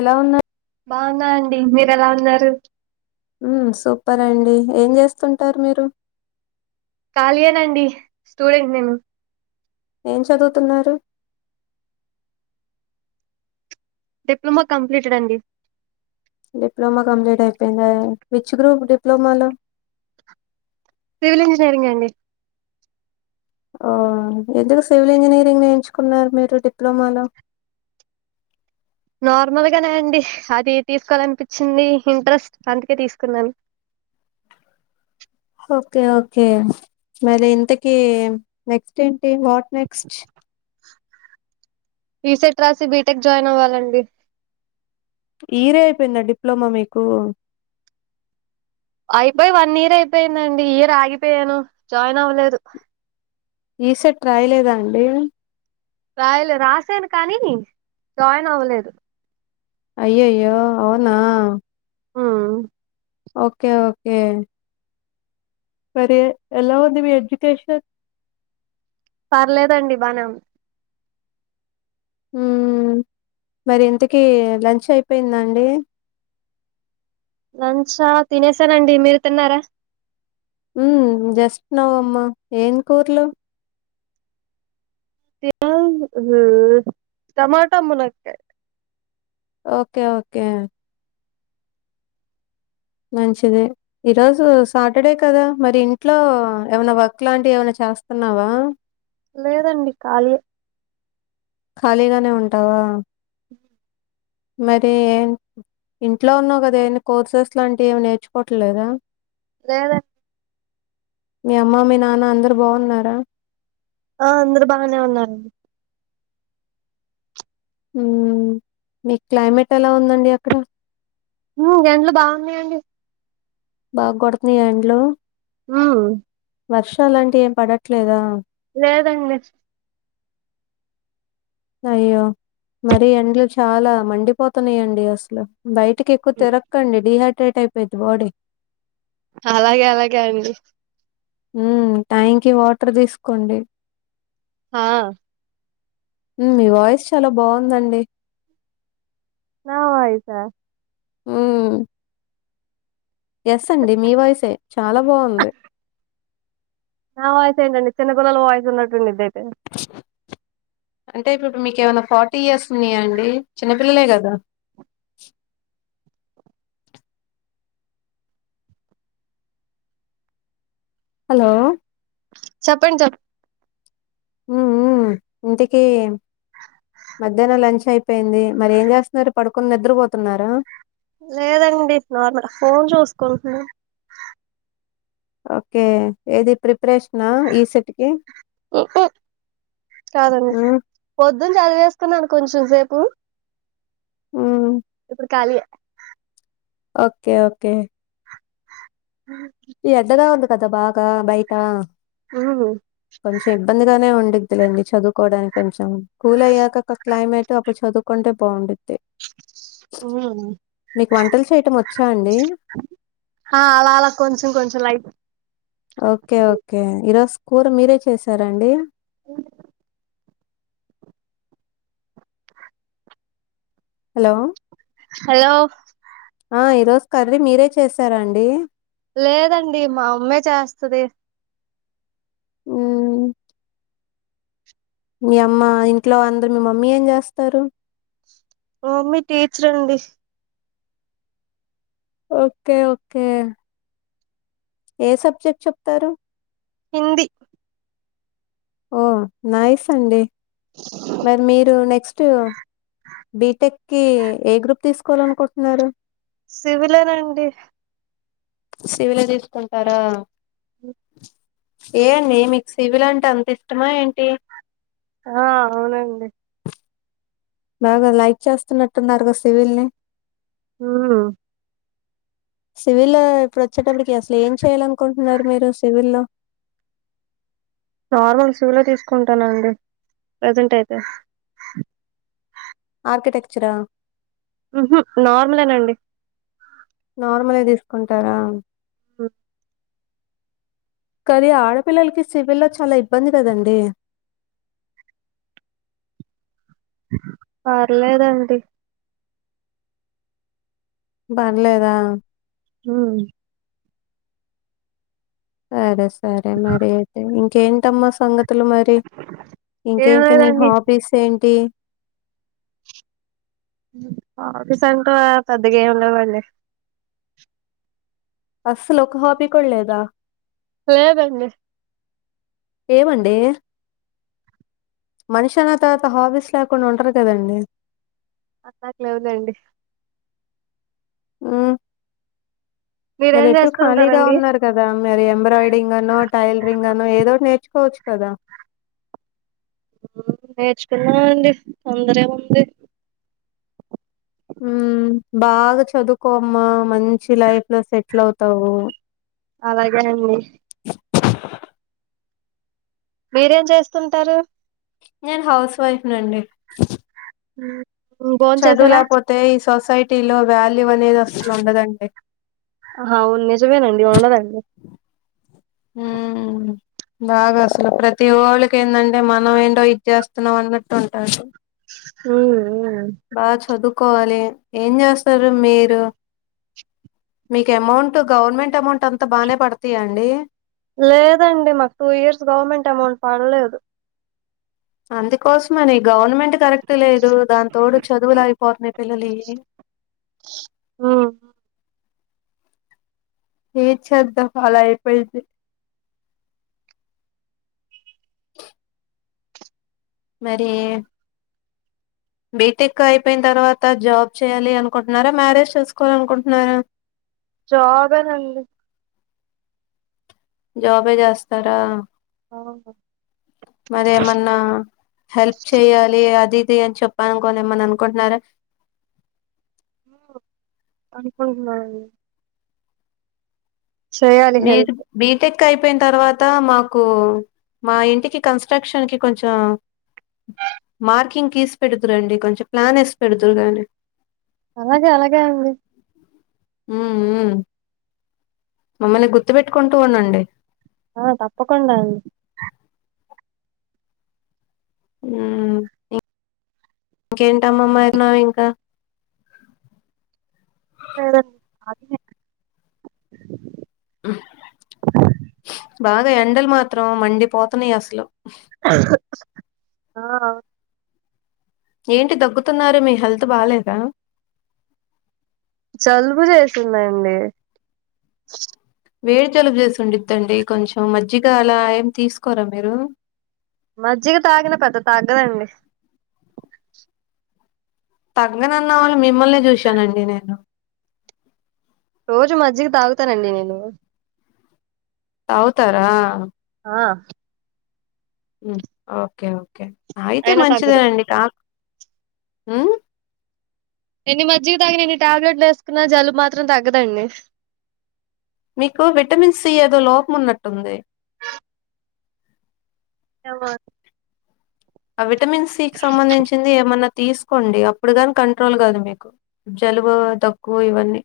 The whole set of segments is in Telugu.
ఎలా ఉన్నాయి బాగున్నా అండి మీరె ఎలా ఉన్నారు ఉం సూపర్ అండి ఏం చేస్తుంటారు మీరు కాళీ ఏ నండి స్టూడెంట్ నేను ఏం చదువుతున్నారు డిప్లొమా కంప్లిటెడ్ అండి డిప్లమా కంప్లీట్ అయిపోయిందా విచ్చు గ్రూప్ డిప్లొమాలో సివిల్ ఇంజనీరింగ్ అండి ఆ ఎందుకు సివిల్ ఇంజనీరింగ్ ని ఎంచుకున్నారు మీరు డిప్లొమాలో నార్మల్గానే అండి. అది తీసుకోవాలనిపించింది. ఇంట్రెస్ట్ అందుకే తీసుకున్నాను. ఓకే ఓకే మరి ఇంతకి నెక్స్ట్ ఏంటి వాట్ నెక్స్ట్ ఈసెట్ రాసి బీటెక్ జాయిన్ అవ్వాలండి. ఈ ఇయర్ అయిపోయిందా డిప్లొమా మీకు అయిపోయి వన్ ఇయర్ అయిపోయిందండి. ఈ ఇయర్ ఆగిపోయాను. జాయిన్ అవ్వలేదు. ఈసెట్ రాయలేదా అండి రాయిలె రాసాను కానీ జాయిన్ అవ్వలేదు. అయ్యయ్యో అవునా ఉ ఓకే ఓకే మరి ఎలా ఉంది మీ ఎడ్యుకేషన్ పర్లేదండి బానేఉంది ఉం మరి ఇంతకి లంచ్ అయిపోయిందా అండి. లంచా తినేసానండి మీరు తిన్నారా ఉం జస్ట్ నౌ అమ్మ ఏన్ కూర్లు టమాటా మునక్కాయ్ ఓకే ఓకే మంచిది ఈరోజు సాటర్డే కదా మరి ఇంట్లో ఏవన్నా వర్క్ లాంటి ఎవన్న చే చేస్తన్నావా లేదండి ఖాళీ ఏ ఖాళీగానే ఉంటావా మరి ఏం ఇంట్లో ఉన్నావు కదా ఏన్ని కోర్సెస్ లాంటివి ఏమి నేర్చుకోవట్లలేదా లేదన్ మీ అమ్మ మీ నాన్న అందరు బాగున్నారా ఆ అందరు బాగనే ఉన్నారు ఉం మీ క్లైమేట్ ఎలా ఉందండి అక్కడ ఉం ఎండ్లు బాగున్నాయండి బాగ కొడుతున్నాయా ఎండ్లు ఉం వర్షాలంటవి ఏం పడట్లేదా లేదండి అయ్యో మరి ఎండ్లు చాలా మండిపోతున్నాయండి అసలు బయటకి ఎక్కువ తిరక్కండి. డిహైడ్రేట్ అయిపోయిద్ది బాడీ. అలాగే అలాగే అండి ఉం టైం కి వాటర్ తీసుకోండి హ ఉం మీ వాయిస్ చాలా బాగుందండి చ్చ ఊమ్ ఎస్ అండి మీ వాయిసే చాలా బాగుంది. నా వాయిస్ ఏంటండి చిన్నపిల్లల వాయిస్ ఉన్నటుండిది అయితే బ్లాంక్ అంటే ఇప్పు డిప్పుడు మీకేమన్నా ఫార్టీ ఇయర్స్ ఉన్నాయా అండి చిన్నపిల్లలే కదా బ్లాంక్ హలో చెప్పండి చెప్ ఉ ఉమ్ ఇంతకీ మధ్యాహ్నం లంచ్ అయి పోయింది మరి ఏం చేస్తున్నారు పడుకుని నిద్రపోతున్నారా లేదండి నార్మల్ ఫోన్ చూసుకుంటున్నను ఓకే ఏది ప్రిపరేషనా ఈసెట్ కీ కాదండి హ్మ్. పొద్దునన చదివేసుకున్నాను కొంచె చూసేపు హ్మ్. ఇప్పుడు ఖాళీయే ఓకే ఓకే బ్లాంక్ ఈ ఎండగా ఉంది కదా బాగా బయట ఉమ్ ఉమ్ కొంచెం ఇబ్బందిగానే ఉండిద్ది లెండి చదువుకోడానికి కొంచెం కూల్ అయ్యాక ఒక క్లైమేట్ అప్పుడు చదువుకుంటే బాగుండిది ఉమ్ మీకు వంటలు చేయటం వచ్చ ఆ అలా అలా కొంచెం కొంచెం లైట్ ఓకే ఓకే ఈరోజు స్కూర మీరే చేసారండి బ్లాంక్ హలో హలో ఆ ఈరోజు కర్రీ మీరే చేసారాండి లేదండి మా అమ్మే చేస్తది ఉమ్ మీ అమ్మ ఇంట్లో అందరు మీ మమ్మీ ఏం చేస్తారు మా మమ్మీ టీచర్ అండి ఓకే ఓకే ఏ సబ్జెక్ట్ చెప్తారు హిందీ ఓ నయిస్ అండి మరి మీరు నెక్స్ట్ బిటెక్కి ఏ గ్రూప్ తీసు కోవాలనుకుటున్నారు సివిల్ నండి సివిలే తీసుకుంటారా ఏ అండి మీకు సివిల్ అంటే అంత ఇటమా ఏంటి ఆ అవునండి బాగా లైక్ చేస్తున్నట్టున్నారుగా సివిల్ ని ఉమ్ [inaudible] సివిల్లొ ఇప్పుడు వచ్చేటప్పటికి అసలు ఏం చేయ్యాలనుకుంటున్నారు మీరు సివిల్ లో బ్లాంక్ నార్మల్ సివిలే తీసుకుంటానండి ప్రజెంటైతే. ఆర్కిటెక్చరా. ఉహూ నార్మలేనండి. నార్మలే తీసుకుంటారా. ఉ కానీ ఆడపిల్లలకి సివిల్ల్లో చాలా ఇబ్బంది కదండి పర్లేేదండి పర్లేదా. ఉమ్. సరే సరే మరి అయితే ఇంకేటమ్మ సంగత్. తులు మరి ఏం ఇంకేంటి నీ లేదండి హాబీస్ ఏంటి. హాబీస్ అంటే పెద్దగా ఎంలేవండి. అస్సలు ఒక హాబి కూడా లేదా. లేదండి. ఏమండీ మనిషన్న తర్వాత హాబిస్లా. కొన్ని ఉంటారు కదండి. నాకు లేవులేండి. ఉమ్. మరి మీరేం ఎట్టు చేస్తూ ఖాళీగా ఉంటారండి ఉన్నారు కదా మరీ ఎంబ్రాయిడరింగ్ అనో టైలరింగ్ అనో ఏదోటి నేర్చు. నేర్చుకోవచ్చు కదా. నేర్చుకుందాంఅండి తొందర ఏముంది. ఉమ్ బాగా చదువుకోమ్మా మంచి లైఫ్ లో సెటిల్ అవుతావు. అలాగే నండీ. మీరేం చేస్తుంటారు. నేను హౌస్ వైప్న్ండి. ఉమ్. చదువు లేకపోతే ఈ సొసైటీలో వాల్యూ అనేది అసలు ఉండదండి. ఆ అవును నిజమేనండి ఉండదు అండి. హ్మ్ బాగా అసలు ప్రతి వోళ్ళకి ఎందుంటే మనం ఏంటో ఇది చేస్తున్నాం అన్నట్టు ఉంటాది. ఉమ్ ఉహూ. బాగా చదువుకోవాలి ఏం చేస్తారు మీరు. మీకు అమౌంట్ గవర్నమెంట్ అమౌంట్ అంతా బానే పడుతాయా అండి. లేదండి మాకు టూ ఇయర్స్ గవర్నమెంట్ అమౌంట్ పడలేదు. అందుకోసమనే గవర్నమెంట్. కరెక్ట్ లేదు దాని తోడు చదువులు ఆగిపోతున్నాయి పిల్లలైయి. హ్మ్. ఏం చేదం అలా అయిపోయింది. మరే. బీటెక్ అయిపోయిన తర్వాత జాబ్ చేయాలి అనుకుంటున్నారా. మ్యారేజ్ చేసుకోవాలీ అనుకుంటున్నారా. జాబేనండీ. జాబే చేస్తారా అవును. మరి ఏమన్నా. హెల్ప్ చెయాలి అదిఇది అని చెప్పలనుకొని ఏమన్నా అనుకుంటున్నారా. అనుకున్నా అండి. నేను హెల్ప్ బిటెక్. ‌ కా అయిపోయిన తర్వాత మాకు మా ఇంటి కన్స్ట్రక్షన్ కి కొంచం. మార్కింగ్ గీసి పెడుతురండి కొంచెం ప్లాన్ ఎస్సి పెడుదూరుగాని. అలాగే అలాగే అండి. మ్మ్ మ్మ్ మమ్మల్ని గుర్తు పెట్టుకుంటూ ఉండండి ఆ తప్పకుండా అండి మ్ ఇంకేంటమ్మమ్మ మ్మ ఇంకా సరే. బాగా ఎండలు మాత్రం మండిపోతున్నాయి అసలు. ఆహ్. ఏంటి దగ్గుతున్నారు మీ హెల్త్ బాలేదా. జలుబు చేసిందండి వేడి జలుబు చేసిండుద్దండి కొంచెం మజ్జిగ అలా ఏమి తీసుకొరా మీరు మజ్జిగ తాగిన పెద్ద తాగ్గదండి తగ్గదన్న వాళ్ళని మిమ్మల్నే చూశానండి నేను రోజు మజ్జికి తాగుతానండి నేను తాగుతారా ఆ ఓకే ఓకే అయితే అయినా తగ్గదు మంచిదేనండి కా ఉమ్మ్ ఎన్ని మజ్జిగ తాగిన ఎన్ని టాబ్లెట్లు వేసుకున్నా జలుబు మాత్రం తగ్గదండి మీకు విటమిన్ సి ఏదో లోపం ఉన్నట్టుంది ఏమో అ విటమిన్ సి కి సంబంధించింది ఏమన్నా తీసుకోండి అప్పుడు కాని కంట్రోల్ కాదు మీకు జలుబు, దగ్గు ఇవన్నీ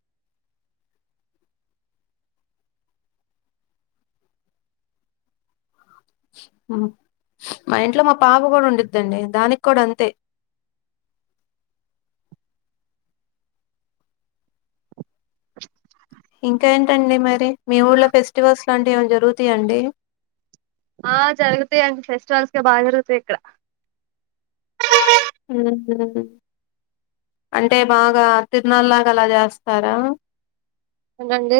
మా ఇంట్లో మా పాప కూడా ఉండుద్దండి దానికి కూడా అంతే ఇంకా ఏంటండి మరి మీ ఊళ్ళ ఫెస్టివల్స్ లాంటివి ఏమన్నా జరుగుతాయా అండి ఆ జరుగుతాయి అండి ఫెస్టివల్స్ బాగా జరుగుతాయి ఇక్కడ ఉ ఉ అంటే బాగా తిరునాల్లాగా అలా చేస్తారా ఏంటండీ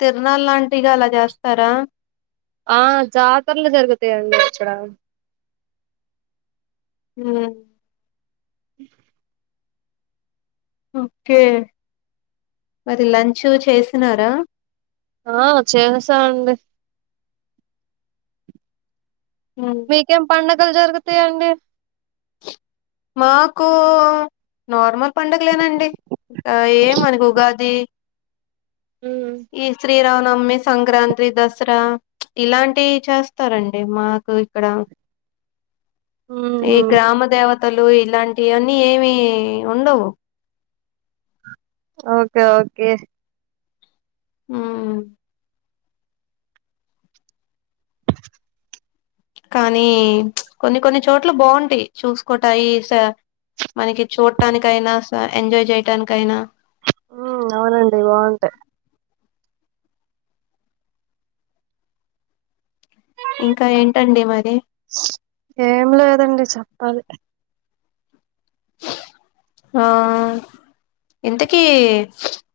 తిరునాళ్ళంటిగా అలా చేస్తారా ఆ జాతరలు జరుగుతాయండి ఇక్కడ ఉమ్ ఓకే మరి లంచూ చేసినారా ఆ చేసామండి ఉమ్ మీకేం పండగలు జరుగుతాయండి మాకూ నార్మల్ పడుగలేనండి ఏ మనకు ఉగాది ఈ శ్రీరామనవమి, సంక్రాంతి, దసరా ఇలాంటియి చేస్తారండి మాకు ఇక్కడ ఏ ఉమ్ గ్రామ దేవత లు ఇలాంటియన్నీ ఏమి ఉండవు ఓకే ఓకే ఉమ్మ్ కానీ కొన్ని కొన్ని చోట్లు బావుంటాయి చూసుకోటాయి స మనకి చూట్టానికైనా, స ఎంజాయ్ చేయటానికైనా ఉమ్ అవునండి బాగుంటాయి ఇంకా ఏంటండి మరి ఏం లేదండి చెప్పాలి ఆ ఇంతకీ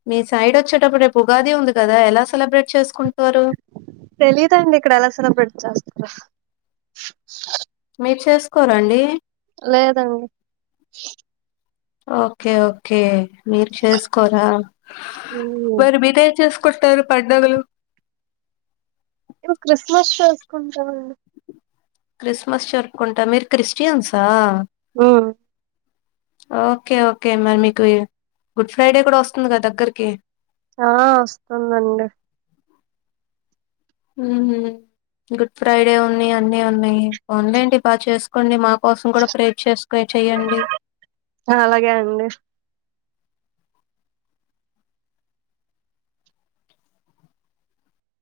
మీ సైడ్ వచ్చేటప్పుడు రేప్ ఉగాది ఉంది కదా. ఎలా సెలబ్రేట్ చేసుకుంట తెలీదండి ఇక్కడ ఎలా సెలబ్రేట్ చేస్తారో మీరు చేసుకోరండి లేదండి ఓకే ఓకే మీరు చేసుకోరా మ్మ్ మరి మీరేం చెస్ కుంటారు పండగులు మేము క్రిస్మస్ చేసుకుంటామండి క్రిస్మస్ జరుపుకుంటా మీరు క్రిస్టియన్సా ఉమ్ ఓకే ఓకే మరి మీకు గుడ్ ఫ్రైడే కూడా వస్తుంది కదా దగ్గరికి ఆ వస్తుందండి హ్మ్ గుడ్ ఫ్రైడే ఉన్నయి అన్నీ ఉన్నాయి పొంలెండి బాగా చేసుకోండి మా కోసం కూడా ప్రేర్ చేసుకు చేయండి అలాగే అండి